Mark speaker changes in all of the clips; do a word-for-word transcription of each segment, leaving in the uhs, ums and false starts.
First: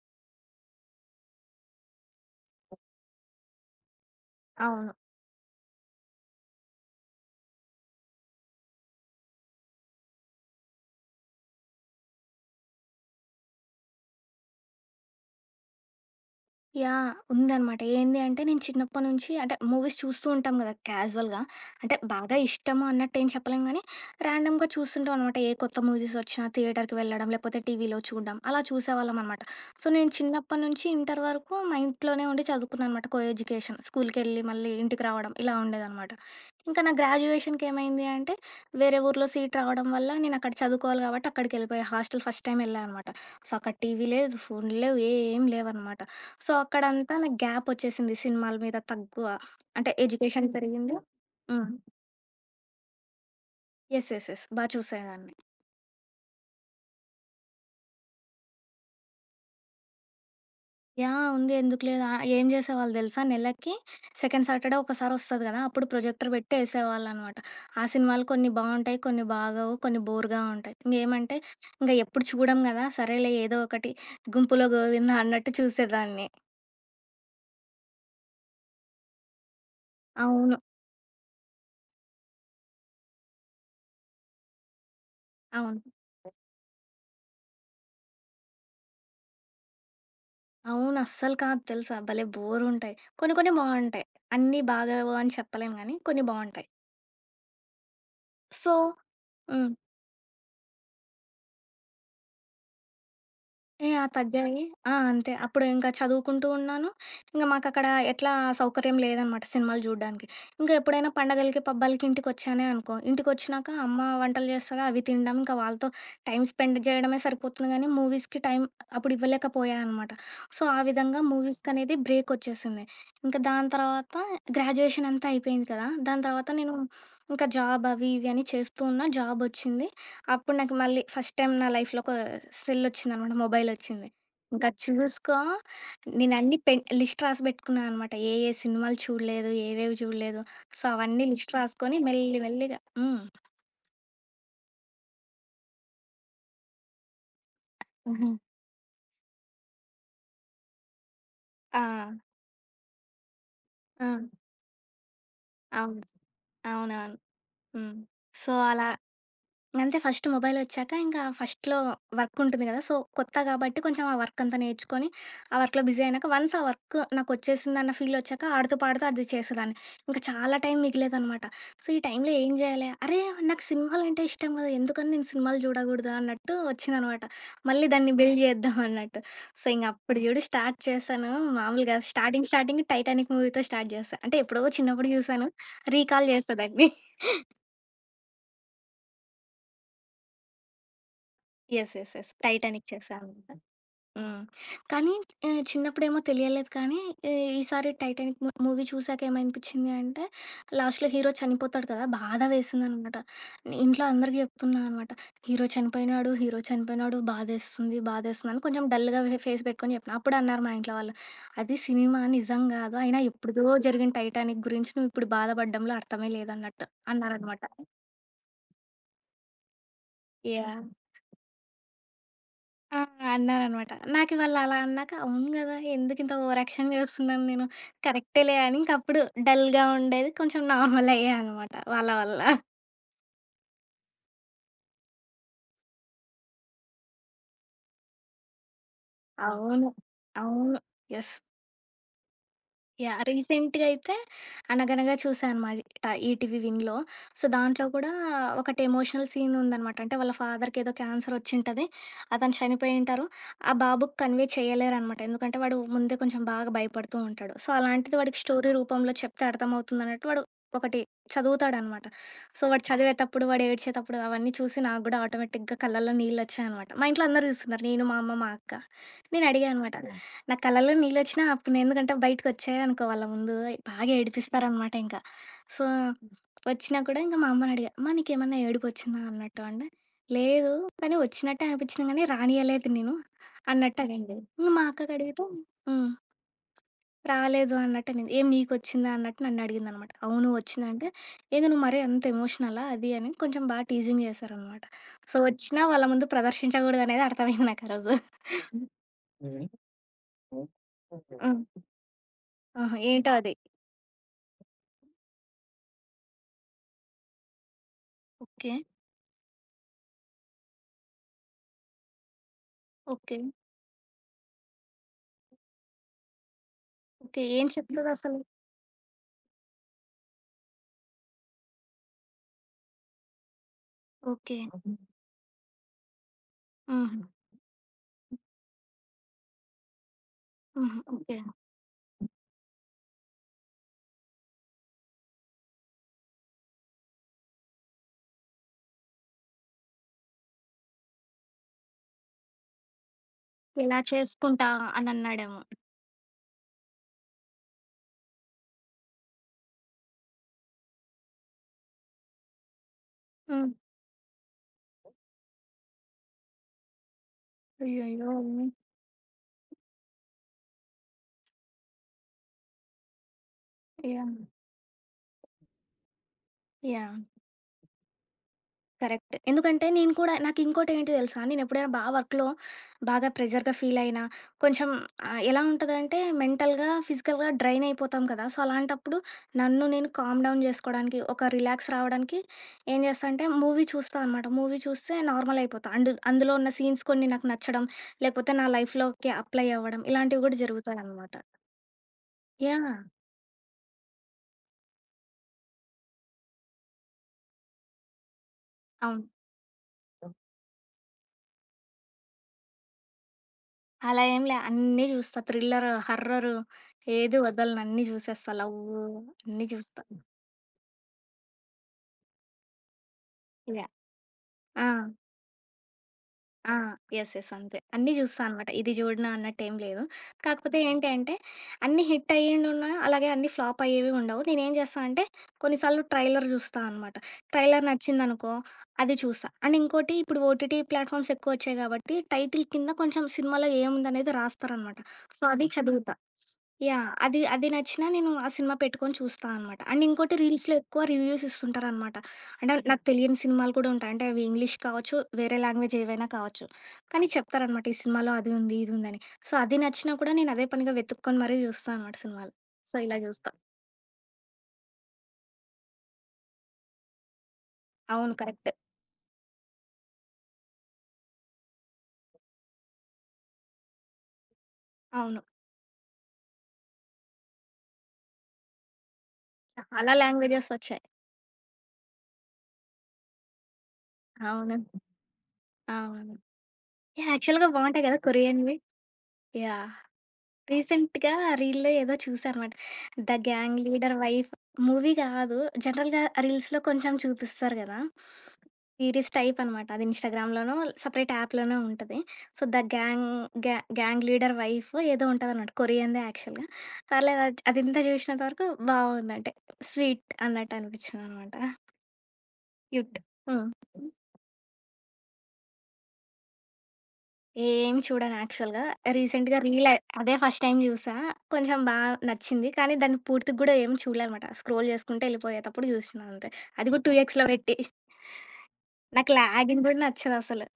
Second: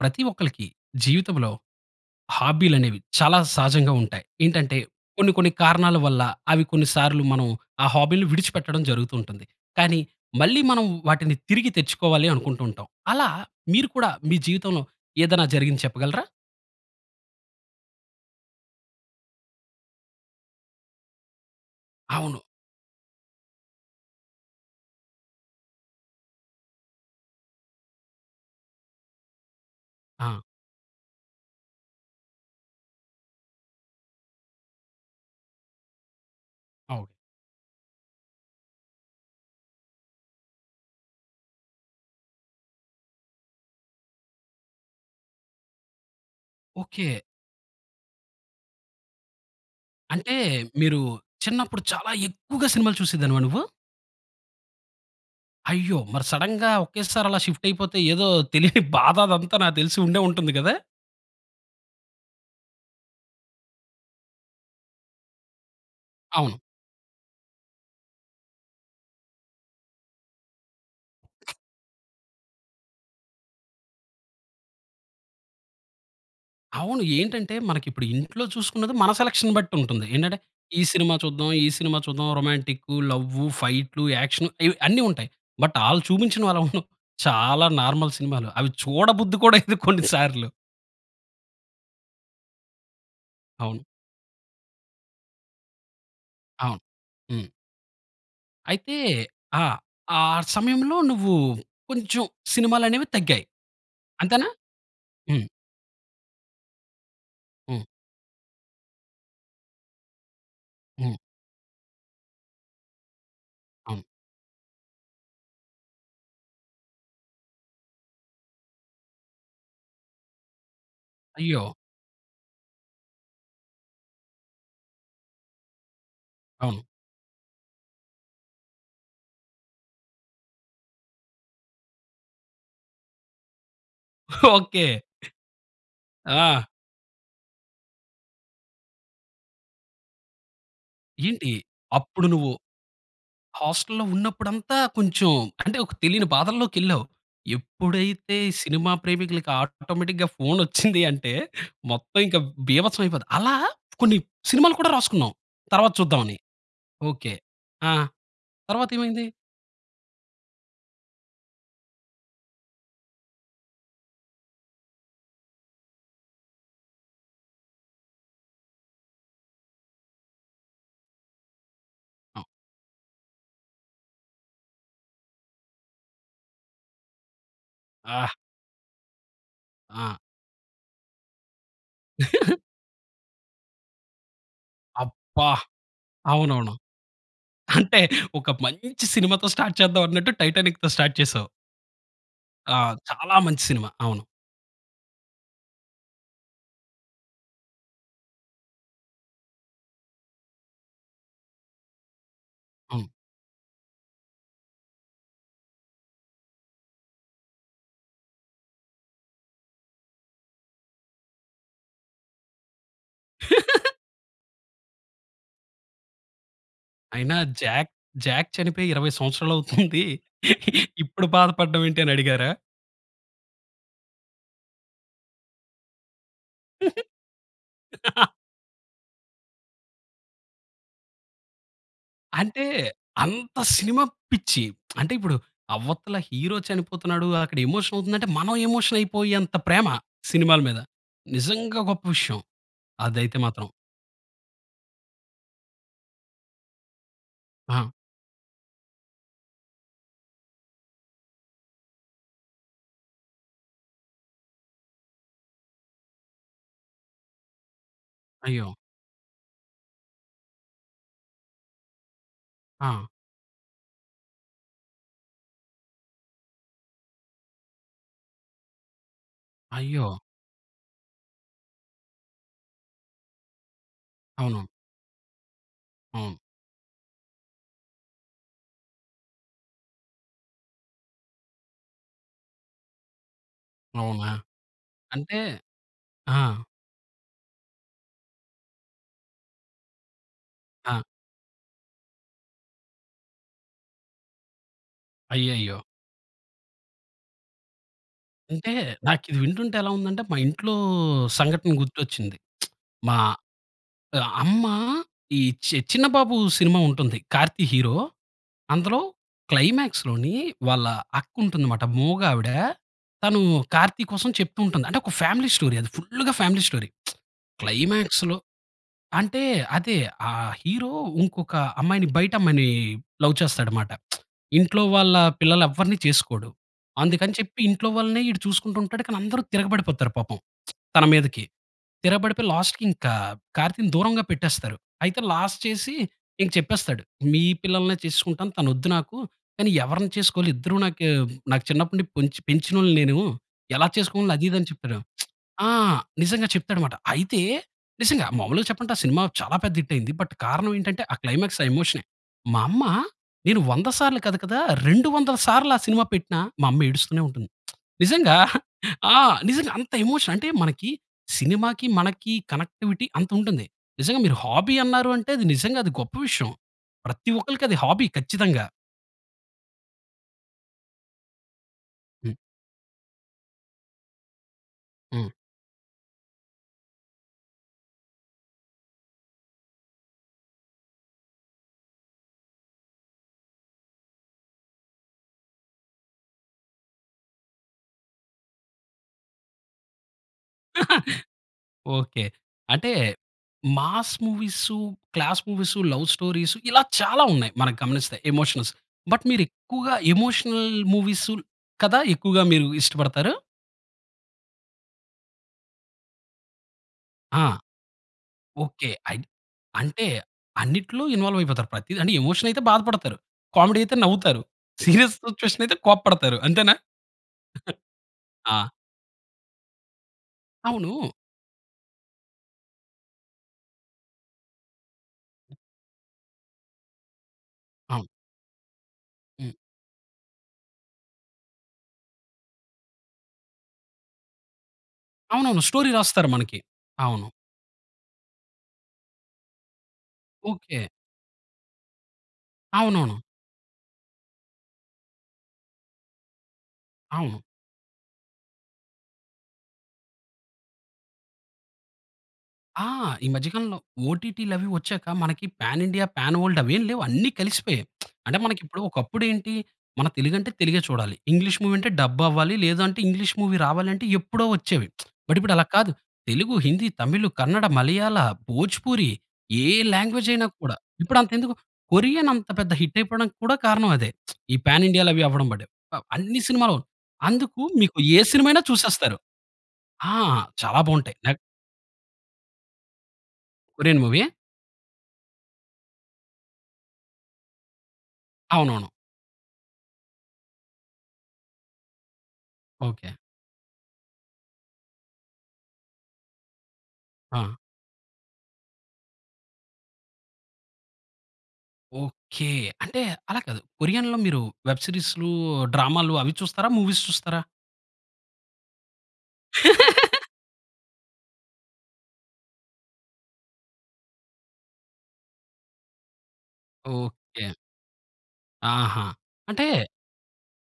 Speaker 1: ప్రతి ఒక్కళ్ళకి జీవితంలో హాబీలనేవి చాలా సహజంగా ఉంటాయి. ఏంటంటే,
Speaker 2: అవును.
Speaker 1: కొన్ని కొన్ని కారణాల వల్ల అవి కొన్ని సార్లు మనం ఆ హాబీ‌లని విడిచిపెట్టడం జరుగుతూ ఉంటుంది. కానీ, మళ్ళీ మనం వాటిని తిరిగి తెచ్చుకోవాలి అనుకుంటూంటాం. అలా మీరు కూడా మీ జీవితంలో ఏదైనా జరిగింది చెప్పగలరా?
Speaker 2: యాహ్! ఉందనమాట. ఏంది అంటే నేను చిన్నప్పటి నుంచి అంటే మూవీస్ చూస్తూ ఉంటాం కదా! క్యాజువల్‌గా. అంటే బాగా
Speaker 1: అవును.
Speaker 2: ఇష్టము అన్నట్టు ఏం చెప్పలేం కానీ, ర్యాండమ్‌గా చూస్తుంటాం అనమాట. ఏ కొత్త మూవీస్ ఒచ్చినా థియేటర్‌కి వెళ్ళడం. లేకపోతే టీవీలో చూడడం. అలా చూసేవాళ్ళం అనమాట. సో నేను
Speaker 1: ఆ!
Speaker 2: చిన్నప్పటి నుంచి ఇంటర్ వరకు మా ఇంట్లోనే ఉండి చదువుకున్నాను అనమాట. కోఎడ్యుకేషన్ స్కూల్‌కేళ్ళి, మళ్ళీ ఇంటికి రావడం ఇలా ఉండేదన్నమాట. ఇంకా నా
Speaker 1: అవును.
Speaker 2: గ్రాడ్యుయేషన్‌‌‌కేమైంది అంటే వేరే ఊరులో సీట్ రావడం వల్ల నేను అక్కడ చదువుకోవాలి కాబట్టి, అక్కడికి వెళ్ళిపోయ. హాస్టల్ ఫస్ట్ టైమ్ వెళ్ళా అనమాట. సో అక్కడ టీవీ లేదు ఫోన్లు లేవు ఏం లేవన్నమాట. సో అక్కడంతా
Speaker 1: ఓకే.
Speaker 2: నాకు గ్యాప్ వచ్చేసింది సినిమాల మీద తక్కువ. అంటే
Speaker 1: అంటే
Speaker 2: ఎడ్యుకేషన్ పెరిగింది
Speaker 1: మీరు
Speaker 2: హ్మ్.
Speaker 1: చిన్నప్పుడు చాలా ఎక్కువగా సినిమాలు చూసేదానివా నువ్వు?
Speaker 2: యెస్! యెస్! యెస్! బా చూసేదాన్ని.
Speaker 1: అయ్యో! మరి సడెన్‌గా ఒకేసారి అలా షిఫ్ట్ అయిపోతే ఏదో తెలియని బాధ అదంతా నాతెలిసి ఉండే ఉంటుంది గదా!
Speaker 2: యాహ్! ఉంది ఎందుకు లేదు ఆహ్, ఏం చేసేవాళ్ళు తెలుసా? నెలకి సెకండ్ సాటర్‌డే ఒకసారి వస్తది కదా! అప్పుడు ప్రొజెక్టర్ పెట్టి
Speaker 1: అవును.
Speaker 2: ఎసేవాళ్ళునమాట. ఆ సినిమాలు కొన్ని బావుంటాయి. కొన్ని బాగోవు. కొన్ని బోర్‌గా ఉంటాయి. ఇంగేమంటే ఇంగా ఎప్పుడు చూడం గదా! సరేలే ఏదో ఒకటి గుంపులో గోవిందా అన్నట్టు చూసేదాన్ని.
Speaker 1: అవును. ఏంటంటే మనకిప్పుడు ఇంట్లో చూసుకున్నది మన సెలక్షన్ బట్టి ఉంటుంది. ఏంటంటే
Speaker 2: అవును.
Speaker 1: ఈ సినిమా చూద్దాం? ఈ సినిమా చూద్దాం? రొమాంటిక్కు, లవ్వు, ఫైట్‌లు, యాక్షను ఇవి అన్ని ఉంటాయి. బట్
Speaker 2: అవును.
Speaker 1: ఆల్ చూపించినోళ్ళం‌లో చాలా నార్మల్ సినిమాలు. అవి చూడబుద్ధి కూడేయదు కొన్ని సార్లు.
Speaker 2: అవును. అస్సలు కాదు తెలుసా. భలే బోరుంటాయి. కొన్ని కొన్ని
Speaker 1: అవును.
Speaker 2: బావుంటాయి. అన్నీ బాలేవు అని చెప్పలేం గానీ కొన్ని బావుంటాయి.
Speaker 1: అవును. హ్మ్.
Speaker 2: సో
Speaker 1: అయితే ఆ!
Speaker 2: హ్మ్.
Speaker 1: ఆ సమయంలో నువ్వు కొంచెం సినిమాలనేవి తగ్గాయి
Speaker 2: యాహ్!
Speaker 1: అంతేనా?
Speaker 2: తగ్గాయి. ఆ! అంతే.
Speaker 1: హ్మ్.
Speaker 2: అప్పుడు ఇంకా చదువుకుంటూ ఉన్నాను. ఇంకా
Speaker 1: హ్మ్.
Speaker 2: మాకక్కడ ఎట్లా సౌకర్యం లేదనమాట సినిమాలు జూడానికి. ఇంకా ఎప్పుడైనా
Speaker 1: హ్మ్.
Speaker 2: పండగలకి, పబ్బాలకి ఇంటికోచ్చానే అనుకో, ఇంటికోచ్చినాక అమ్మ
Speaker 1: అవును.
Speaker 2: వంటలు చేస్తది, అవి తినడం. ఇంకా వాళ్ళతో టైమ్ స్పెండ్ చేయడమే సరిపోతుంది కానీ, మూవీస్‌కి టైం అప్పుడు ఇవ్వలేకపోయాను అనమాట. సో ఆ విధంగా
Speaker 1: అయ్యో!
Speaker 2: మూవీస్‌కి అనేది బ్రేక్ ఒచ్చేసింది. ఇంకా దాని తర్వాత గ్రాడ్యుయేషన్ అంతా అయిపోయింది కదా! దాని తర్వాత నేను,
Speaker 1: అవును.
Speaker 2: ఇంకా జాబ్ అవి ఇవి అని చేస్తూ ఉన్నా. జాబ్ వచ్చింది. అప్పుడు నాకు మళ్ళీ ఫస్ట్ టైమ్ నా లైఫ్‌లో ఒక సెల్ వచ్చిందనమాట, మొబైల్ వచ్చింది. ఇంకా
Speaker 1: ఓకే.
Speaker 2: చూసుకో నేను అన్నీ
Speaker 1: ఆ!
Speaker 2: పెన్ లిస్ట్ రాసి బెట్టుకున్నా అనమాట. ఏ, ఏ సినిమాలు చూడలేదు? ఏవేవి చూడలేదు? సో అవన్నీ
Speaker 1: ఏంటి
Speaker 2: లిస్ట్ రాసుకొని
Speaker 1: అప్పుడు
Speaker 2: మెల్లి
Speaker 1: నువ్వు
Speaker 2: మెల్లిగా హ్మ్.
Speaker 1: హాస్టల్‌లో ఉన్నప్పుడంతా కొంచెం అంటే ఒక తెలియని బాధల్లోకేళ్ళావు.
Speaker 2: హుహు.
Speaker 1: ఎప్పుడైతే ఈ సినిమా ప్రేమికులకి ఆటోమేటిక్‌గా ఫోన్ ఒచ్చింది అంటే,
Speaker 2: ఆ!
Speaker 1: మొత్తం ఇంకా బీభత్సం అయిపోతది. అలా కొన్ని
Speaker 2: ఆ!
Speaker 1: సినిమాలు కూడా రాసుకున్నావు. తర్వాత
Speaker 2: అవును.
Speaker 1: చూద్దాం అని.
Speaker 2: అవునవును.
Speaker 1: ఓకే. ఆ!
Speaker 2: హ్మ్. సో అలా.
Speaker 1: తర్వాతేమైంది?
Speaker 2: ఇంగంతే ఫస్ట్ మొబైల్ ఒచ్చాక, ఇంకా ఫస్ట్‌లో వర్క్ ఉంటుంది గదా! సో కొత్త కాబట్టి కొంచెం ఆ వర్క్ అంతా నేర్చుకొని, ఆ వర్క్‌లో బిజీ అయినాక, వన్స్ ఆ వర్క్ నాకు వచ్చేసిందన్న ఫీల్ వచ్చాక, ఆడుతూ పాడుతూ అది చేసేదాన్ని. ఇంకా చాలా టైం మిగిలేదనమాట. సో ఈ టైంలో
Speaker 1: ఆ!
Speaker 2: ఏం జేయాలా? అరే! నాకు సినిమాలంటే ఇష్టం గదా! ఎందుకని నేను సినిమాలు చూడకూడదా? అన్నట్టు వచ్చిందనమాట. మళ్ళీ దాన్ని
Speaker 1: ఆ!
Speaker 2: బిల్డ్ జేద్దాం అన్నట్టు. సో ఇంగ
Speaker 1: ఆ!
Speaker 2: అప్పుడు చూడు స్టార్ట్ చేశాను, మామూలుగా స్టార్టింగ్ స్టార్టింగ్ టైటానిక్ మూవీతో స్టార్ట్ చేశా. అంటే ఎప్పుడో చిన్నప్పుడు జుసాను.
Speaker 1: అబ్బా!
Speaker 2: రీకాల్ చేశా
Speaker 1: అవునవును.
Speaker 2: దాన్ని.
Speaker 1: అంటే ఒక మంచి సినిమా‌తో స్టార్ట్ చేద్దాం అన్నట్టు, టైటానిక్‌తో స్టార్ట్ చేసావు?
Speaker 2: యెస్! యెస్! యెస్!
Speaker 1: ఆ!
Speaker 2: టైటానిక్
Speaker 1: చాలా
Speaker 2: చూశానంటా.
Speaker 1: మంచి సినిమా. అవును.
Speaker 2: హ్మ్. కానీ, ఆహ్, చిన్నప్పుడే ఏమో తెలియలేదు కానీ, ఈ ఈసారి టైటానిక్ మూ మూవీ చూసాక ఏమనిపించింది అంటే, లాస్ట్‌లో హీరో చనిపోతాడు కదా! బాధ వేసింది
Speaker 1: అవును.
Speaker 2: అన్నమాట. ఇంట్లో అందరికి జేప్తున్నా అన్నమాట "హీరో చనిపోయినాడు, హీరో చనిపోయినాడు, బాధేస్తుంది, బాధేస్తుంది" అని కొంచెం డల్‌గా ఇవే ఫేస్ పెట్టుకొని చెప్పినా. అప్పుడే అన్నారు మా ఇంట్లో వాళ్ళు అది సినిమా. నిజం గాదు. అయినా ఎప్పుడిదో జరిగిన టైటానిక్ గురించి నువ్వు ఇప్పుడు బాధపడడంలో అర్థమే లేదు అన్నట్టు
Speaker 1: అయినా
Speaker 2: అన్నారన్నమాట.
Speaker 1: జాక్, జాక్ చనిపోయి ఇరవై సంవత్సరాలు అవుతుంది.
Speaker 2: యాహ్!
Speaker 1: ఇప్పుడు బాధపడమేంటి అని అడిగారా?
Speaker 2: ఆహ్, అన్నారనమాట. నాకు వాళ్ళు అలా అన్నాక అవును గదా. ఎందుకు ఇంత ఓవర్ యాక్షన్ జేస్తున్నాను నేను. కరెక్టే‌లే అని ఇంక అప్పుడు డల్‌గా ఉండేది, కొంచెం నార్మల్ అయ్యాఅన్నమాట వాళ్ళ వల్ల.
Speaker 1: అంటే అంత సినిమా పిచ్చి. అంటే ఇప్పుడు అవతల హీరో చనిపోతున్నాడు, అక్కడ ఎమోషన్ అవుతుందంటే. మనం ఎమోషన్ అయిపోయేంత ప్రేమ
Speaker 2: అవును.
Speaker 1: సినిమాల
Speaker 2: అవును.
Speaker 1: మీద.
Speaker 2: యెస్!
Speaker 1: నిజంగా గొప్ప విషయం.
Speaker 2: యాహ్!
Speaker 1: అదైతే మాత్రం.
Speaker 2: రీసెంట్‌గా అయితే, 'అనగనగా' చూశాననమాట ఈటీవీ విన్‌లో. సో, దాంట్లో
Speaker 1: ఆ!
Speaker 2: కూడా ఒకటి ఎమోషనల్ సీన్ ఉందనమాట. అంటే వాళ్ళ ఫాదర్‌‌ కేదో 'క్యాన్సర్' ఒచ్చి ఉంటది. అతను చనిపోయింటారు. ఆ! బాబుకి కన్వే చేయలేరనమాట. ఎందుకంటే వాడు ముందే కొంచెం బాగా భయపడుతూ ఉంటాడు. సో, అలాంటిది వాడికి
Speaker 1: అయ్యో!
Speaker 2: స్టోరీ రూపంలో చెప్తే అర్థమవుతుందన్నట్టు. వాడు ఒకటి చదువుతాడనమాట. సో, వాడు
Speaker 1: ఆ!
Speaker 2: చదివేతప్పుడు, వాడు ఏడ్చేతప్పుడు అవన్నీ చూసి నాకు కూడా ఆటోమేటిక్‌గా కళ్ళల్లో నీళ్లొచ్చాయి అనమాట. మా ఇంట్లో అందరూ జూస్తున్నారు. నేను, మా అమ్మ, మా అక్క. నేను అడిగా అనమాట
Speaker 1: అయ్యో!
Speaker 2: నా కళ్ళలో నీళ్లొచ్చినా ఆపుకున్నా. ఎందుకంటే బయటకి వచ్చాయనుకో వాళ్ళ ముందు. బాగా
Speaker 1: అవునవును.
Speaker 2: ఏడిపిస్తారనమాట ఇంకా. సో,
Speaker 1: అవును.
Speaker 2: ఒచ్చినా కూడా ఇంక మా అమ్మని అడిగా, అమ్మ నీకేమన్నా ఏడుపు ఒచ్చిందా అన్నట్టు అంటే. లేదు కానీ ఒచ్చినట్టే అనిపించింది. కానీ, రానీయలేదు నేను
Speaker 1: అవునా?
Speaker 2: అన్నట్ట‌నింది. ఇంక మా అక్కకి
Speaker 1: అంటే
Speaker 2: అడిగితే. హ్మ్.
Speaker 1: ఆ!
Speaker 2: రాలేదు అన్నట్ట‌నింది. ఏం ‌నికొచ్చిందా అన్నట్టు నన్ను అడిగిందన్నమాట. అవును ఒచ్చింది
Speaker 1: ఆ!
Speaker 2: అంటే. ఏందో నువ్వు మరి అంత ఎమోషనలా అది అని కొంచెం బాగా టీజింగ్ జేస్తారన్నమట. సో,
Speaker 1: అయ్యయ్యో!
Speaker 2: ఒచ్చినా వాళ్ళ ముందు ప్రదర్శించకూడదు అనేది అర్దమయింది నాకరోజు.
Speaker 1: అంటే, నాకు ఇది వింటుంటే ఎలా ఉందంటే మా ఇంట్లో
Speaker 2: ఆ!
Speaker 1: సంఘటన గుర్తొచ్చింది.
Speaker 2: ఆహా!
Speaker 1: మా
Speaker 2: ఏంటో అది.
Speaker 1: ఆహ్, అమ్మ ఈ చి చిన్నబాబు సినిమా ఉంటుంది. కార్తీ హీరో.
Speaker 2: ఓకే.
Speaker 1: అందులో క్లైమాక్స్‌లోని వాళ్ళ అక్కుంటుందిమాట. మూగా‌విడ. తను
Speaker 2: ఓకే.
Speaker 1: కార్తీ కోసం చెప్తూ ఉంటుంది. అంటే ఒక ఫ్యామిలీ స్టోరీ అది ఫుల్లుగా ఫ్యామిలీ స్టోరీ
Speaker 2: ఓకే. ఏం
Speaker 1: క్లైమాక్స్‌లో
Speaker 2: చెప్తా‌దసలు?
Speaker 1: అంటే అదే ఆహ్, హీరో ఇంకొక అమ్మాయిని బయట అమ్మాయిని లవ్ చేస్తాడుమాట.
Speaker 2: ఓకే.
Speaker 1: ఇంట్లో వాళ్ళ పిల్లలేవరిని చేసుకోడు.
Speaker 2: హుహు.
Speaker 1: అందుకని చెప్పి ఇంట్లో వాళ్ళనే ఈడు చూసుకుంటూంటాడు. కానీ అందరూ తిరగబడిపోతారు పాపం
Speaker 2: హుహు.
Speaker 1: తన
Speaker 2: ఓకే.
Speaker 1: మీదకి. తిరగబడిపోయి లాస్ట్‌కి ఇంకా కార్తీని దూరంగా పెట్టేస్తారు. అయితే లాస్ట్ చేసి ఇంక చెప్పేస్తాడు. మీ పిల్లల్నే చేసుకుంటాను. తనోద్దు నాకు. కానీ ఎవరిని చేసుకోవాలి ఇద్దరు నాకు నాకు చిన్నప్పటి నుంచి పొంచి పెంచినోల్ని నేను. ఎలా
Speaker 2: ఇలా
Speaker 1: చేసుకోవాలి అది ఇది
Speaker 2: చేసుకుంటా
Speaker 1: అని చెప్పాడు.
Speaker 2: అని అనన్నాడేమో.
Speaker 1: ఆ! నిజంగా చెప్తాడుమాట. అయితే నిజంగా మామూలుగా చెప్పంటే ఆ! సినిమా చాలా పెద్ద హిటయింది. బట్ కారణం ఏంటంటే ఆ! క్లైమాక్స్ ఆ ఎమోషనే మా అమ్మ నేను
Speaker 2: హ్మ్.
Speaker 1: వంద సార్లు కాదు కదా రెండు వందల సార్లు ఆ సినిమా పెట్టిన మా అమ్మ ఏడుస్తూనే ఉంటుంది.
Speaker 2: అయ్యయ్యో!
Speaker 1: నిజంగా
Speaker 2: హ్మ్.
Speaker 1: ఆ! నిజంగా అంత ఎమోషన్ అంటే మనకి సినిమాకి మనకి కనెక్టివిటీ అంతుంటుంది. నిజంగా మీరు
Speaker 2: యహ్!
Speaker 1: హాబీ అన్నారు అంటే నిజంగా అది గొప్ప విషయం.
Speaker 2: యాహ్!
Speaker 1: ప్రతి ఒక్కల్కి అది హాబీ ఖచ్చితంగా.
Speaker 2: కరెక్ట్. ఎందుకంటే, నేను కూడా నాకింకోటి ఏంటి తెలుసా? నేను ఎప్పుడైనా బా
Speaker 1: హ్మ్.
Speaker 2: వర్క్‌లో బాగా ప్రెషర్‌గా ఫీల్ అయినా, కొంచెం
Speaker 1: హ్మ్.
Speaker 2: ఆహ్, ఎలా ఉంటదంటే, మెంటల్‌గా, ఫిజికల్‌గా డ్రైన్ అయిపోతాం కదా! సో, అలాంటప్పుడు నన్ను నేను కామ్‌డౌన్ జెసుకోవడానికి, ఒక రిలాక్స్ రావడానికి, ఏం జెస్తా అంటే, మూవీ చూస్తా అనమాట. మూవీ చూస్తే నార్మల్ అయిపోతా. అండ్ అందులో ఉన్న సీన్స్ కొన్ని నాకు నచ్చడం. లేపోతే నా లైఫ్‌లోకి అప్లై అవ్వడం. ఇలాంటివి కూడా జరుగుతాయి అనమాట.
Speaker 1: ఓకే. అంటే
Speaker 2: yeah!
Speaker 1: Mass movies, class movies, love stories ఇలా చాలా ఉన్నాయి మనకి గమనిస్తే ఎమోషనల్స్.
Speaker 2: అవును.
Speaker 1: బట్ మీరు ఎక్కువగా
Speaker 2: [unintelligible]
Speaker 1: ఎమోషనల్ మూవీస్ కదా! ఎక్కువగా మీరు ఇష్టపడతారు?
Speaker 2: అలా ఏంలె. అన్నీ జూస్తా. థ్రిల్లరు, హార్రరు, ఏది
Speaker 1: ఆ!
Speaker 2: వదలను అన్ని జూసేస్తా.
Speaker 1: ఓకే.
Speaker 2: లవ్వు.
Speaker 1: అయిత్
Speaker 2: అన్నీ జూస్తా.
Speaker 1: అంటే అన్నిట్లో ఇన్వాల్వ్ అయిపోతారు. ప్రతిది అంటే ఎమోషన్ అయితే బాధపడతారు, కామెడీ
Speaker 2: యాహ్!
Speaker 1: అయితే నవ్వుతారు, సీరియస్
Speaker 2: ఆ!
Speaker 1: సిట్యుయేషన్ అయితే కోపడతారు
Speaker 2: ఆ!
Speaker 1: అంతేనా?
Speaker 2: యెస్. యెస్. అంతే. అన్నీ జూస్తా
Speaker 1: ఆ!
Speaker 2: అనమాట. ఇది జూడను అన్నట్టు ఏంలేదు. కాకపోతే ఏంటి
Speaker 1: అవును.
Speaker 2: అంటే, అన్నీ హిట్ అయ్యిండుంన, అలాగే అన్ని ఫ్లాప్ అయ్యేవి ఉండవు. నేనేం జెస్తా అంటే కొన్ని సార్లు ట్రైలర్ చూస్తా అనమాట. ట్రైలర్
Speaker 1: అవును.
Speaker 2: నచ్చిందనుకో అది చూస్తా.
Speaker 1: హ్మ్.
Speaker 2: అండ్ ఇంకోటి ఇప్పుడు ఓటీటీ ప్లాట్ఫామ్స్ ఎక్కువొచ్చాయి గాబట్టి టైటిల్ కింద కొంచెం సినిమాలో ఏముందనేది రాస్తారనమాట. సో,
Speaker 1: అవునవును.
Speaker 2: అది
Speaker 1: స్టోరీ
Speaker 2: చదువుతా.
Speaker 1: రాస్తారు మనకి.
Speaker 2: యాహ్!
Speaker 1: అవును.
Speaker 2: అది అది నచ్చినా నేను ఆ సినిమా పెట్టుకొని చూస్తా అనమాట. అండ్ ఇంకోటి రీల్స్‌లో
Speaker 1: ఓకే.
Speaker 2: ఎక్కువ రివ్యూస్ ఇస్తుంటారనమాట. అంటే అవి నాకు
Speaker 1: అవునవును.
Speaker 2: తెలియని సినిమాలు కూడా ఉంటాయి. అంటే అవి ఇంగ్లీష్ కావచ్చు, వేరే లాంగ్వేజ్ ఏవైనా కావచ్చు. కానీ
Speaker 1: అవును.
Speaker 2: చెప్తారనమాట, ఈ సినిమాలో అది ఉంది, ఇది ఉంది అని. సో, అది నచ్చినా కూడా నేను అదే పనిగా వెతుక్కొని మరి జూస్తా అనమాట సినిమాలు.
Speaker 1: ఆ!
Speaker 2: సో, ఇలా
Speaker 1: ఈ మధ్య
Speaker 2: చూస్తా.
Speaker 1: కాలంలో ఓటీటీ‌లవి ఒచ్చాక మనకి పాన్ ఇండియా, పాన్ వరల్డ్ అవేంలేవు అన్ని కలిసిపోయాయి.
Speaker 2: అవును.
Speaker 1: అంటే
Speaker 2: కరెక్ట్.
Speaker 1: మనకిప్పుడు ఒకప్పుడు ఏంటి, మన తెలుగు అంటే తెలుగే చూడాలి. ఇంగ్లీష్ మూవీ అంటే, డబ్ అవ్వాలి లేదంటే ఇంగ్లీష్ మూవీ రావాలంటే, ఎప్పుడో ఒచ్చేవి. బట్
Speaker 2: అవును.
Speaker 1: ఇప్పుడు అలా కాదు. తెలుగు, హిందీ, తమిళ్, కన్నడ, మలయాళ, భోజుపూరి ఏ
Speaker 2: చాలా
Speaker 1: లాంగ్వేజ్ అయినా
Speaker 2: లాంగ్వేజె‌స్
Speaker 1: కూడా.
Speaker 2: ఒచ్చాయి.
Speaker 1: ఇప్పుడు అంత ఎందుకు, కొరియన్ అంత పెద్ద హిట్ అయిపోవడానికి కూడా కారణం అదే. ఈ
Speaker 2: అవును.
Speaker 1: ప్యాన్ ఇండియాలవి అవ్వడం బట్టే. ఆహ్,
Speaker 2: అవును.
Speaker 1: అన్ని సినిమాలు
Speaker 2: యాహ్!
Speaker 1: అందుకు
Speaker 2: యాక్చువల్‌గా
Speaker 1: మీకు
Speaker 2: బాగుంటాయి గదా!
Speaker 1: ఏ సినిమయినా
Speaker 2: కొరియన్‌వి.
Speaker 1: చూసేస్తారు.
Speaker 2: యాహ్!
Speaker 1: ఆ! చాలా బాగుంటాయి.
Speaker 2: రీసెంట్‌గా
Speaker 1: నాక్
Speaker 2: రీల్‌లో ఏదో చూసానన్నమాట. 'The gang
Speaker 1: Korean
Speaker 2: leader
Speaker 1: movie ఆ?
Speaker 2: వైఫ్' మూవీ గాదు. జనరల్‌గా రీల్స్‌లో కొంచెం చూపిస్తారు గదా!
Speaker 1: అవునవును.
Speaker 2: సీరీస్ టైప్ అనమాట. అది ఇన్‌స్టాగ్రామ్‌లోనో, సెపరేట్ యాప్‌లోనో ఉంటది. So, 'the
Speaker 1: okay.
Speaker 2: Gang gang leader wife' ఏదో ఉంటది అన్నమాట. కొరియన్‌దే యాక్చువల్‌గా. పర్లేదు
Speaker 1: ఆ!
Speaker 2: అది అది ఇంతా చూసినంత వరకు బాగుందంటే స్వీట్. అన్నట్టు అనిపించిందనమాట.
Speaker 1: ఓకే. అంటే
Speaker 2: క్యూట్.
Speaker 1: అలా
Speaker 2: ఆ!
Speaker 1: కాదు.
Speaker 2: హ్మ్.
Speaker 1: కొరియన్‌లో మీరు వెబ్ సీరీసులు, డ్రామాలు అవి చూస్తారా? మూవీస్ చూస్తారా?
Speaker 2: ఏం చూడను యాక్చువల్‌గా. రీసెంట్‌గా రీలె. అదే ఫస్ట్ టైమ్ జూసా. కొంచెం బా నచ్చింది. కానీ దాన్ని పూర్తిగూడా ఏం చూడలే అన్నమాట. స్క్రోల్ చేసుకుంట ఎళ్ళిపోయేతప్పుడు జుసినా అంతే. అది కూడా టూ ఎక్స్‌లో
Speaker 1: ఓకే.
Speaker 2: పెట్టి.
Speaker 1: ఆహా!
Speaker 2: నాకు
Speaker 1: అంటే
Speaker 2: ల్యాగింగ్ గూడా నచ్చదుసలు.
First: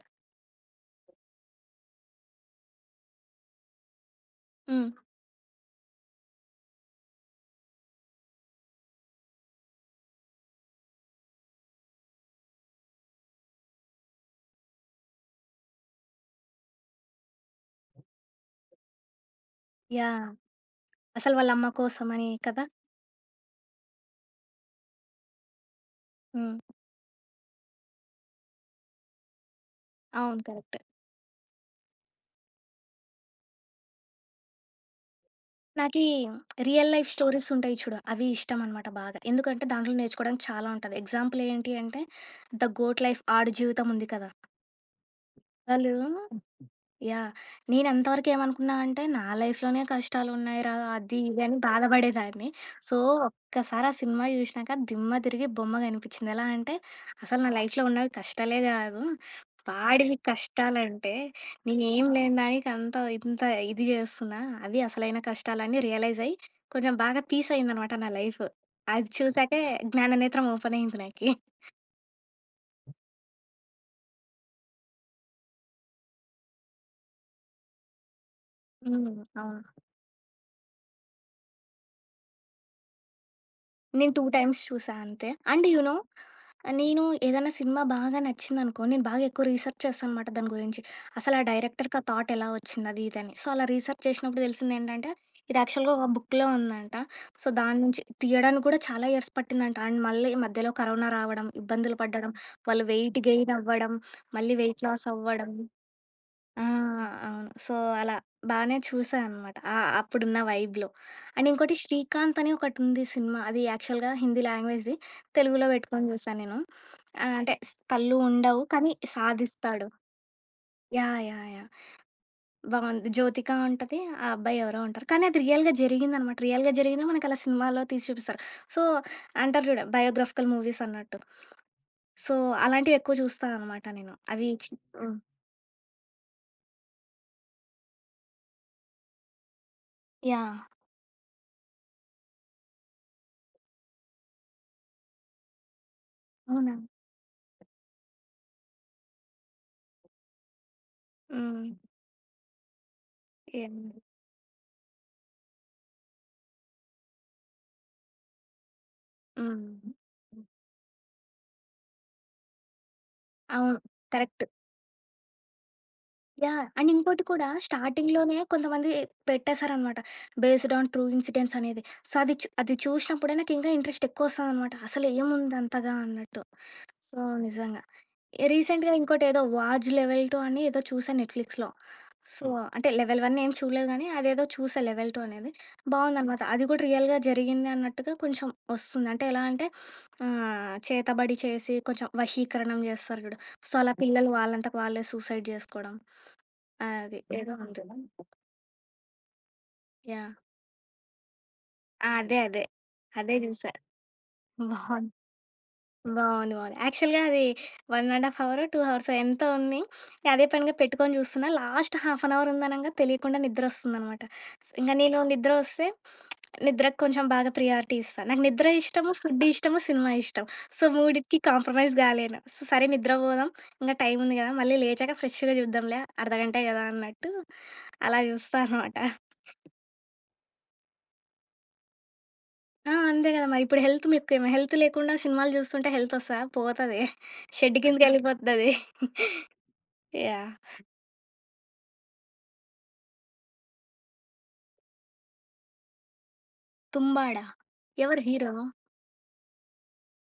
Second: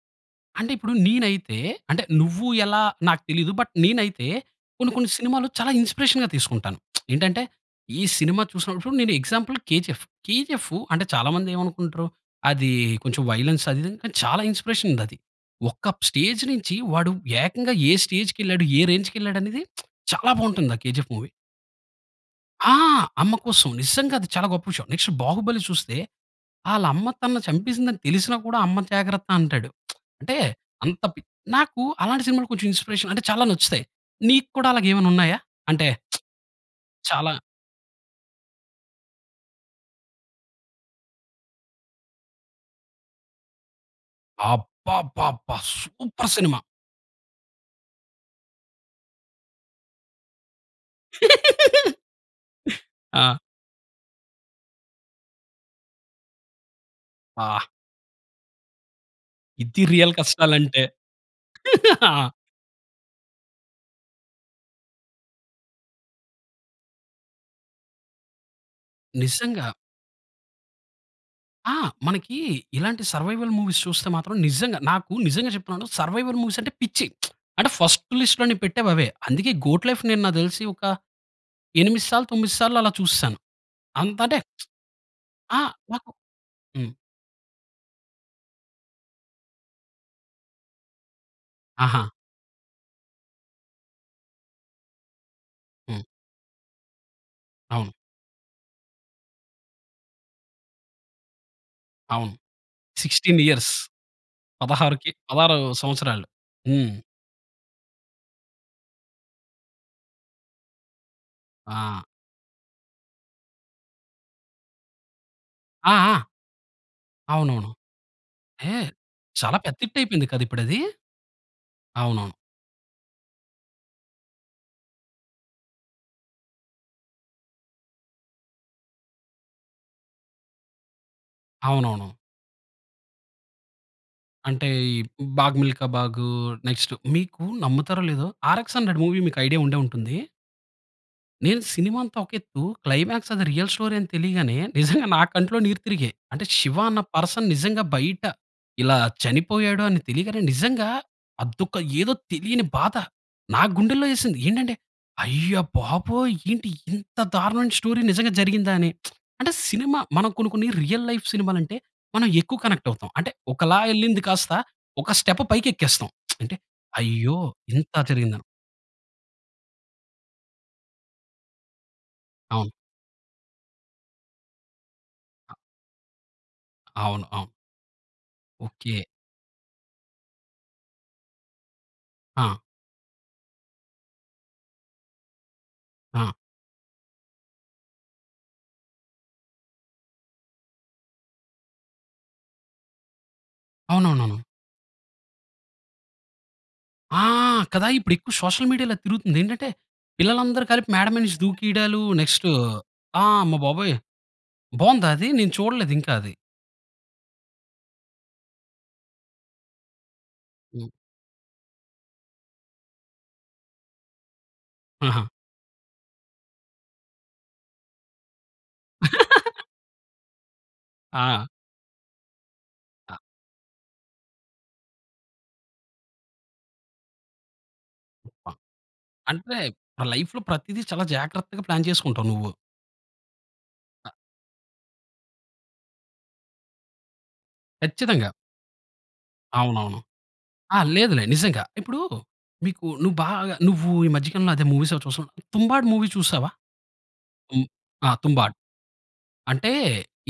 Speaker 1: అంటే ఇప్పుడు నేనైతే, అంటే నువ్వు ఎలా నాకు తెలీదు. బట్ నేనైతే
Speaker 2: హ్మ్.
Speaker 1: కొన్ని కొన్ని సినిమాలు చాలా ఇన్‌స్పిరేషన్ తీసుకుంటాను. ఏంటంటే ఈ సినిమా చూసినప్పుడు నేను ఎగ్జాంపుల్ 'కేజీఎఫ్. కేజీఎఫ్' అంటే చాలా మంది ఏమనుకుంటరు, అది కొంచెం వైలెన్స్ అది ఇది. కాని చాలా ఇన్‌స్పిరేషన్ ఉంది అది. ఒక స్టేజ్ నుంచి వాడు ఏకంగా ఏ స్టేజ్‌కెళ్ళాడు? ఏ రేంజ్‌కెళ్ళాడనేది
Speaker 2: యాహ్!
Speaker 1: చాలా బాగుంటుంది ఆ 'కేజీఎఫ్' మూవీ.
Speaker 2: అసలు వాలమ్మ కోసం అని కదా!
Speaker 1: ఆ! అమ్మ కోసం. నిజంగా అది చాలా గొప్ప విషయం. నెక్స్ట్ బాహుబలి చూస్తే,
Speaker 2: హ్మ్.
Speaker 1: వాళ్ళ అమ్మ తనని చంపేసిందని తెలిసినా కూడా అమ్మ జాగ్రత్త అంటాడు. అంటే,
Speaker 2: అవును. కరెక్టే.
Speaker 1: అంత పి నాకు అలాంటి సినిమాలు కొంచెం ఇన్‌స్పిరేషన్ అంటే చాలా నచ్చుతాయి. నీకుడా అలాగేమైనా ఉన్నాయా? అంటే
Speaker 2: నాకీ రియల్ లైఫ్
Speaker 1: చాలా
Speaker 2: స్టోరీస్ ఉంటాయి చూడు, అవి ఇష్టం అన్నమాట బాగా. ఎందుకంటే, దాంట్లో నేర్చుకోవడానికి చాలా ఉంటది. ఎగ్జాంపుల్ ఏంటి అంటే 'ధ గోట్ లైఫ్' ఆ‌డు జీవితం ఉంది కదా!
Speaker 1: అబ్బబ్బబ్బా!
Speaker 2: వాళ్ళు
Speaker 1: సూపర్ సినిమా.
Speaker 2: యాహ్! నేను అంతవరకు ఏమనుకున్నానంటే, నా లైఫ్‌లోనె కష్టాలు ఉన్నాయిరా, అది ఇది అని బాధబడేదాన్ని. సో,
Speaker 1: ఆ!
Speaker 2: ఒక్కసారి ఆ సినిమా చూశినాక దిమ్మ తిరిగి బొమ్మ కనిపించింది. ఎలా అంటే, అసలు నా
Speaker 1: అబ్బా!
Speaker 2: లైఫ్‌లో ఉన్నవి కష్టాలే గాదు.
Speaker 1: ఇది రియల్
Speaker 2: వాడివి
Speaker 1: కష్టాలంటే.
Speaker 2: కష్టాలంటే. నేనేం
Speaker 1: ఆ!
Speaker 2: లేని దానికి అంత ఇంత ఇది జెస్తున్నా. అవి అసలైన కష్టాలు అని రియలైజ్ అయ్యి, కొంచెం బాగా పీస్ అయిందనమాట నా లైఫ్. అది చూసాకే,
Speaker 1: నిజంగా.
Speaker 2: జ్ఞాననేత్రం ఓపెన్ అయ్యింది నాకీ.
Speaker 1: ఆ! మనకి ఇలాంటి సర్వైవల్ మూవీస్ చూస్తే మాత్రం నిజంగా నాకు నిజంగా చెప్తున్నాను సర్వైవల్ మూవీస్ అంటే పిచ్చి. అంటే ఫస్ట్ లిస్ట్‌లో నేపెట్టేవవే.
Speaker 2: హ్మ్.
Speaker 1: అందుకే
Speaker 2: అవును.
Speaker 1: 'గోట్ లైఫ్' నేను నాకు తెలిసి ఒక ఎనిమిది సార్లు, తొమ్మిది సార్లు అలా చూసేశాను.
Speaker 2: నేను
Speaker 1: అంత
Speaker 2: టూ
Speaker 1: అంటే
Speaker 2: టైమ్స్ చూసా అంతే.
Speaker 1: ఆ!
Speaker 2: And you know!
Speaker 1: నాకు హ్మ్.
Speaker 2: నేను ఏదైనా సినిమా బాగా నచ్చిందనుకో, నేను బాగా ఎక్కువ రీసెర్చ్ చేస్తా అనమాట దాని గురించి. అసలు ఆ డైరెక్టర్‌కీ ఆ
Speaker 1: ఆహా!
Speaker 2: థాట్ ఎలా ఒచ్చింది అది ఇది అని. సో, అలా రీసెర్చ్ చేసినప్పుడు తెలిసిందెంటంటే, ఇది యాక్చువల్‌గా
Speaker 1: హ్మ్.
Speaker 2: ఒక బుక్‌లో ఉందంట. సో,
Speaker 1: అవును.
Speaker 2: దాన్నుంచి తీయడానికి కూడా చాలా ఇయర్స్ పట్టిందంట. అండ్ మళ్ళీ మధ్యలో కరోనా రావడం, ఇబ్బందులు
Speaker 1: అవును.
Speaker 2: పడ్డడం, వాళ్ళు వెయిట్
Speaker 1: సిక్స్టీన్
Speaker 2: గెయిన్
Speaker 1: ఇయర్స్.
Speaker 2: అవ్వడం, మళ్ళీ వెయిట్
Speaker 1: పదహారు
Speaker 2: లాస్
Speaker 1: కె
Speaker 2: అవ్వడం.
Speaker 1: పదహారు సంవత్సరాలు.
Speaker 2: ఆ!
Speaker 1: హ్మ్.
Speaker 2: అవును. సో, అలా బానే చూసా అన్నమాట. అ అప్పుడున్న వైబ్‌లో. అండ్ ఇంకోటి
Speaker 1: ఆ!
Speaker 2: 'శ్రీకాంత్' అని ఒకటి ఉంది సినిమా అది యాక్చువల్‌గా హిందీ లాంగ్వేజ్‌ది, తెలుగుల
Speaker 1: ఆ!
Speaker 2: వెట్టుకొని
Speaker 1: ఆ!
Speaker 2: జుసా నేను. ఆహ్, అంటే
Speaker 1: అవునవును.
Speaker 2: స్ కళ్ళు ఉండవు,
Speaker 1: హే!
Speaker 2: కానీ
Speaker 1: చాలా పెద్ద
Speaker 2: సాధిస్తాడు.
Speaker 1: హిట్ అయిపోయింది కదా! ఇప్పుడది?
Speaker 2: యాహ్! యాహ్! యాహ్!
Speaker 1: అవునవును.
Speaker 2: బావుంది. జ్యోతిక ఉంటది. ఆ అబ్బాయి ఎవరో ఉంటరు. కానీ అది రియల్‌గా జరిగిందన్నమాట. రియల్‌గా జరిగిందో మనకలా సినిమాలో తీసి జూపిస్తారు. సో, అంటారు జూడు, బయోగ్రాఫికల్ మూవీస్ అన్నట్టు.
Speaker 1: అవునవును.
Speaker 2: సో, అలాంటివి ఎక్కువ జూస్తానన్నమాట నేను. అవి
Speaker 1: అంటే
Speaker 2: చి
Speaker 1: ఈ
Speaker 2: హ్మ్.
Speaker 1: 'బాగ్ మిల్కా బాగ్,' నెక్స్ట్ మీకు నమ్ముతారో లేదో 'ఆర్ ఎక్స్ హండ్రెడ్ మూవీ' మీకు ఐడియా ఉండే ఉంటుంది.
Speaker 2: యాహ్!
Speaker 1: నేను సినిమా అంతా ఒక ఎత్తు క్లైమాక్స్ అది రియల్ స్టోరీ అని తెలియగానే, నిజంగా నా కంట్లో నీరు తిరిగాయి. అంటే
Speaker 2: అవునా?
Speaker 1: శివ అన్న పర్సన్ నిజంగా బయట ఇలా చనిపోయాడు అని తెలియగానే, నిజంగా
Speaker 2: హ్మ్.
Speaker 1: అదొక ఏదో తెలియని బాధ. నా
Speaker 2: ఏముంది?
Speaker 1: గుండెల్లో యేసింది. ఏంటంటే అయ్య బాబోయ్! ఏంటి ఇంత దారుణమైన స్టోరీ నిజంగా జరిగిందా అని. అంటే
Speaker 2: హ్మ్.
Speaker 1: సినిమా మనం కొన్ని, కొన్ని రియల్ లైఫ్ సినిమాలంటే మనం ఎక్కువ కనెక్టవుతాం. అంటే
Speaker 2: అవును.
Speaker 1: ఒకలా యెళ్ళింది
Speaker 2: కరెక్ట్.
Speaker 1: కాస్త ఒక స్టెప్పు పైకెక్కేస్తాం అంటే
Speaker 2: యాహ్! అండ్ ఇంకోటి
Speaker 1: అయ్యో!
Speaker 2: కూడా
Speaker 1: ఇంత
Speaker 2: స్టార్టింగ్‌లోనే
Speaker 1: జరిగిందా?
Speaker 2: కొంతమంది పెట్టేశారనమాట. బేస్డ్ ఆన్ ట్రూ ఇన్సిడెంట్స్ అనేది. సో, అది చు
Speaker 1: అవును.
Speaker 2: అది చూషినప్పుడే నాకు ఇంకా ఇంట్రెస్ట్ ఎక్కువ ఒస్తాదనమాట. అసలు
Speaker 1: ఆ!
Speaker 2: ఏముంది అంతగా అన్నట్టు. సో,
Speaker 1: అవును, అవును.
Speaker 2: నిజంగా. రీసెంట్‌గా
Speaker 1: ఓకే.
Speaker 2: ఇంకోటేదో 'వాజ్ లెవెల్ టూ' అని ఏదో చూసా నెట్‌ఫ్లిక్స్‌లో సో,
Speaker 1: ఆ!
Speaker 2: అంటే లెవెల్ వన్ ఏం చూడలేదు గానీ, అదేదో చూసా లెవెల్ టూ అనేది
Speaker 1: ఆ!
Speaker 2: బావుందనమాట. అది కూడా రియల్‌గా జరిగింది అన్నట్టుగా కొంచెం ఒస్తుంది. అంటే ఎలా అంటే ఆహ్, చేతబడి చేసి కొంచెం వశీకరణం జేస్తారు చూడు. సో, అలా పిల్లలు
Speaker 1: అవునవునవును.
Speaker 2: వాళ్ళంతట వాళ్ళే సూసైడ్ జేసుకోవడం అది
Speaker 1: ఆ!
Speaker 2: ఏదో వుంది.
Speaker 1: కదా! ఇప్పుడు ఎక్కువ సోషల్ మీడియాలో అది తిరుగుతుంది. ఏంటంటే
Speaker 2: యాహ్!
Speaker 1: పిల్లలందరూ కలిపి మేడ మీద నుంచి దూకీడాలు
Speaker 2: అదే,
Speaker 1: నెక్స్ట్
Speaker 2: అదే.
Speaker 1: ఆ!
Speaker 2: అదే
Speaker 1: అమ్మ
Speaker 2: జూసా.
Speaker 1: బాబోయ్! బావుందా
Speaker 2: బావుంది.
Speaker 1: అది? నేను చూడలేదు ఇంకా అది.
Speaker 2: బావుంది, బావుంది. యాక్చువల్‌గా అది వన్ అండ్ హాఫ్ హవురో టూ హవర్సో ఎంతో ఉంది అదే పనిగా
Speaker 1: హ్మ్.
Speaker 2: పెట్టుకొని జూస్తున్నా, లాస్ట్ హాఫ్ యాన్ అవర్ ఉందనంగా తెలియకుండా నిద్ర వద్రొస్తుందన్నమాట. ఇంగ నేను
Speaker 1: ఆహా!
Speaker 2: నిద్రొస్తే నిద్రకు కొంచెం బాగా ప్రియారిటీ ఇస్తా. నాకు నిద్ర ఇష్టము. ఫుడ్డు ఇష్టము, సినిమా ఇష్టం. సో, మూడిటికి
Speaker 1: ఆ!
Speaker 2: కాంప్రమైజ్ గాలేను. స సరే నిద్ర
Speaker 1: ఆ!
Speaker 2: బోదాం ఇంకా టైం ఉంది గదా! మళ్ళీ లేచాక ఫ్రెష్‌గా చూద్దాంలే అర్ధగంటే కదా అన్నట్టు అలా చూస్తా
Speaker 1: [unintelligible]
Speaker 2: అనమాట.
Speaker 1: అంటే లైఫ్‌లో ప్రతిది చాలా జాగ్రత్తగా ప్లాన్ చేసుకుంటావు నువ్వు.
Speaker 2: ఆ! అంతే కదా! మరి ఇప్పుడు హెల్త్
Speaker 1: ఆహ్
Speaker 2: ముఖ్యం. హెల్త్ లేకుండా సినిమాలు చూస్తుంటే హెల్త్ వస్తదా? పోతది. షెడ్
Speaker 1: ఖచ్చితంగా.
Speaker 2: కిందకెళ్ళిపోతది.
Speaker 1: అవునవును.
Speaker 2: యాహ్!
Speaker 1: ఆ! లేదులే నిజంగా. ఇప్పుడు మీకు నువ్వు బాగా నువ్వు ఈ మధ్య కాలంలో మూవీస్‌ అవి చూశావా 'తుంబాడ్' మూవీ చూశావా?
Speaker 2: 'తుంబాడ?'
Speaker 1: హ్మ్. ఆహ్
Speaker 2: ఎవరు
Speaker 1: 'తుంబాడ్.'
Speaker 2: హీరో?
Speaker 1: అంటే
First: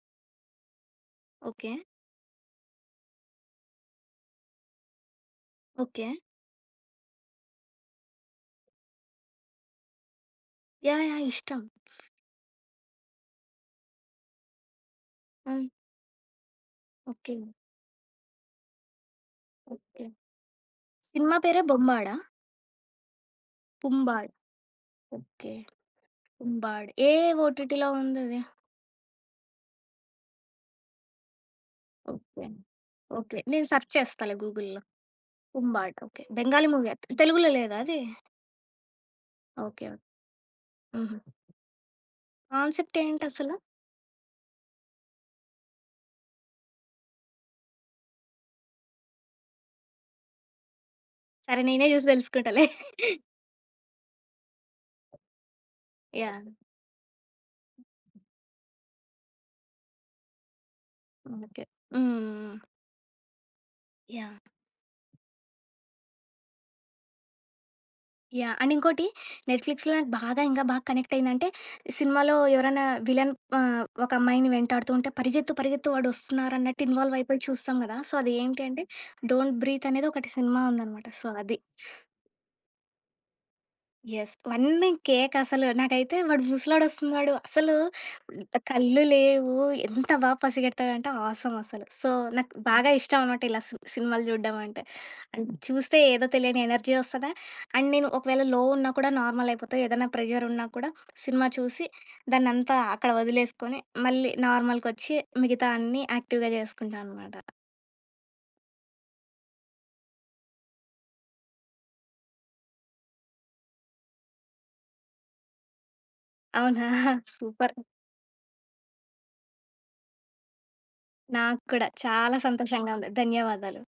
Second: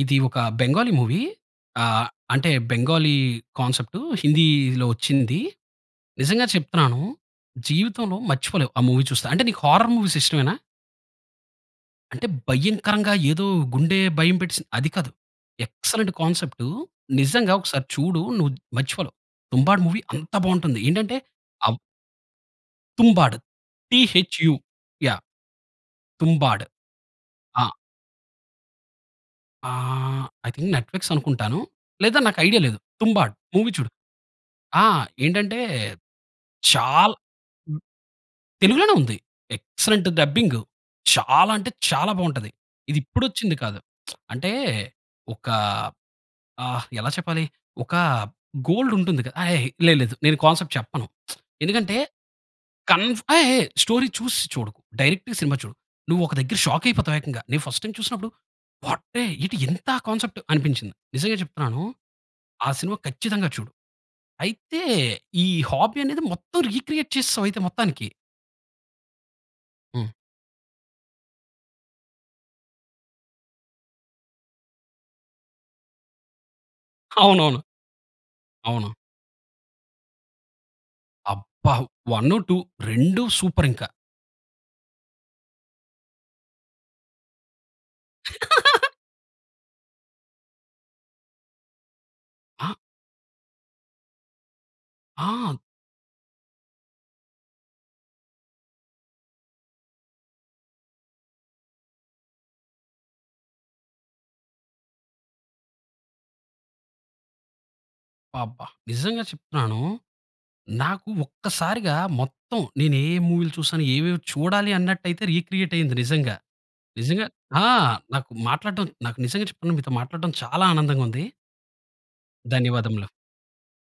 Speaker 1: ఇది ఒక బెంగాలీ మూవీ
Speaker 2: ఓకే.
Speaker 1: ఆహ్, అంటే బెంగాలీ కాన్సెప్టు హిందీలో వచ్చింది.
Speaker 2: ఓకే.
Speaker 1: నిజంగా చెప్తున్నాను, జీవితంలో మర్చిపోలేవు ఆ మూవీ చూస్తే. అంటే నీకు హారర్ మూవీస్ ఇష్టమేనా?
Speaker 2: యాహ్! యాహ్! ఇష్టం
Speaker 1: అంటే భయంకరంగా ఏదో గుండె భయం పెట్టేసింది అది కాదు.
Speaker 2: హ్మ్.
Speaker 1: Excellent concept.
Speaker 2: ఓకే.
Speaker 1: నిజంగా ఒకసారి చూడు. నువ్వు మర్చిపోలేవు. 'Tumbbad' movie
Speaker 2: okay.
Speaker 1: అంత బావుంటుంది. ఏంటంటే,
Speaker 2: సినిమా పేరే
Speaker 1: అబ్
Speaker 2: బొమ్మాడ?
Speaker 1: 'తుంబాడ్' టి
Speaker 2: పుంబాడ్.
Speaker 1: హెచ్ యూ యాహ్!
Speaker 2: ఓకే.
Speaker 1: 'తుంబాడ్'
Speaker 2: పుంబాడ్ ఏ ఏ
Speaker 1: ఆ!
Speaker 2: ఓటిటిలో ఉందది?
Speaker 1: ఆహ్, ఐ థింక్ నెట్‌ఫ్లిక్స్ అనుకుంటాను. లేదా నాకు
Speaker 2: ఓకే.
Speaker 1: ఐడియా లేదు. 'తుంబాడ్,
Speaker 2: ఓకే. నేను
Speaker 1: మూవీ చూడు.
Speaker 2: సర్చ్ చేస్తాలే గూగుల్‌లో.
Speaker 1: ఆ! ఏంటంటే,
Speaker 2: పుంబాడ్ ఓకే. బెంగాలీ మూవీ
Speaker 1: చాలా
Speaker 2: తెలుగులో లేదాది?
Speaker 1: తెలుగులోనే ఉంది.
Speaker 2: ఓకే. ఓకే.
Speaker 1: ఎక్సెలెంట్ డబ్బింగ్
Speaker 2: హుహు.
Speaker 1: చాలా అంటే, చాలా బావుంటది.
Speaker 2: కాన్సెప్ట్
Speaker 1: ఇది
Speaker 2: ఏంటసల?
Speaker 1: ఇప్పుడొచ్చింది కాదు. అంటే, ఒకా, ఆహ్, ఎలా చెప్పాలి, ఒకా గోల్డ్ ఉంటుంది క ఏయ్! లేదు లేదు నేను కాన్సెప్ట్ చెప్పను.
Speaker 2: సరే. నేనే
Speaker 1: ఎందుకంటే,
Speaker 2: చూసి తెలుసుకుంటాలే.
Speaker 1: కన్ ఏయ్! ఏయ్! స్టోరీ చూసి చూడకు. డైరెక్ట్‌గా సినిమా చూడు. నువ్వు ఒక
Speaker 2: యాహ్!
Speaker 1: దగ్గర షాక్ అయిపోతావు ఏకంగా. నేను ఫస్ట్ టైమ్ చూసినప్పుడు వాటే ఎటి ఎంత కాన్సెప్ట్ అనిపించింది. నిజంగా
Speaker 2: ఓకే.
Speaker 1: చెప్తున్నాను.
Speaker 2: హ్మ్. హ్మ్. హ్మ్.
Speaker 1: ఆ సినిమా ఖచ్చితంగా చూడు.
Speaker 2: యాహ్!
Speaker 1: అయితే ఈ హాబీ అనేది మొత్తం రీక్రియేట్ చేసేసావు అయితే మొత్తానికి.
Speaker 2: యాహ్! అండ్ ఇంకోటి, ‌నెట్‌ఫ్లిక్స్‌లో
Speaker 1: హ్మ్.
Speaker 2: నాకు బాగా ఇంక బాగా కనెక్ట్ అయిందంటే, సినిమాలో ఎవరైనా విలన్ ఆహ్, ఒక అమ్మాయిని వెంటాడుతూంటే పరిగెత్తు పరిగెత్తు వాడొస్తున్నారన్నట్టు ఇన్‌వాల్వ్ అయిపోయి
Speaker 1: అవునవును.
Speaker 2: చూస్తాం కదా! సో, అది ఏంటి అంటే
Speaker 1: అవును.
Speaker 2: 'డోంట్ బ్రీత్' అనేది ఒకటి సినిమా ఉందన్నమాట. సో, అది.
Speaker 1: అబ్బా! వన్ను, టూ రెండు సూపర్ ఇంకా!
Speaker 2: యెస్. అవన్నీ కేక అసలు. నాకైతే వాడు ముసలోడొస్తున్నాడు. అసలు కళ్ళు లేవు. ఎంత బా పసిగెడతాడంటే ఆసమ్ అసలు. సో, నాకు
Speaker 1: ఆ!
Speaker 2: బాగా ఇష్టం అన్నమాట ఇలా సి సినిమాలు చూడడం అంటే. అం
Speaker 1: ఆ!
Speaker 2: చూస్తే ఏదో తెలియని ఎనర్జీ వస్తది అండ్ నేను ఒకవేళ లో ఉన్నా కూడా నార్మల్ అయిపోతా. ఏదైనా ప్రెజర్ ఉన్నా కూడా సినిమా చూసి, దాన్నంతా అక్కడ వదిలేసుకొని, మళ్ళీ నార్మల్‌కొచ్చి మిగతా అన్నీ యాక్టివ్‌గా చేసుకుంటా అన్నమాట.
Speaker 1: అబ్బాబ్బా! నిజంగా చెప్తున్నాను. నాకు ఒక్కసారిగా మొత్తం నేను ఏ మూవీలు చూసాను, ఏవేవి చూడాలి. అన్నట్టయితే రీక్రియేట్ అయింది నిజంగా.
Speaker 2: అవునా?
Speaker 1: నిజంగా ఆ!
Speaker 2: సూపర్.
Speaker 1: నాకు మాట్లాడటం నాకు నిజంగా చెప్తున్నా మీతో మాట్లాడటం చాలా ఆనందంగా ఉంది.
Speaker 2: నాకు కూడా చాలా సంతోషంగా
Speaker 1: ధన్యవాదములు.
Speaker 2: ఉంది. ధన్యవాదాలు.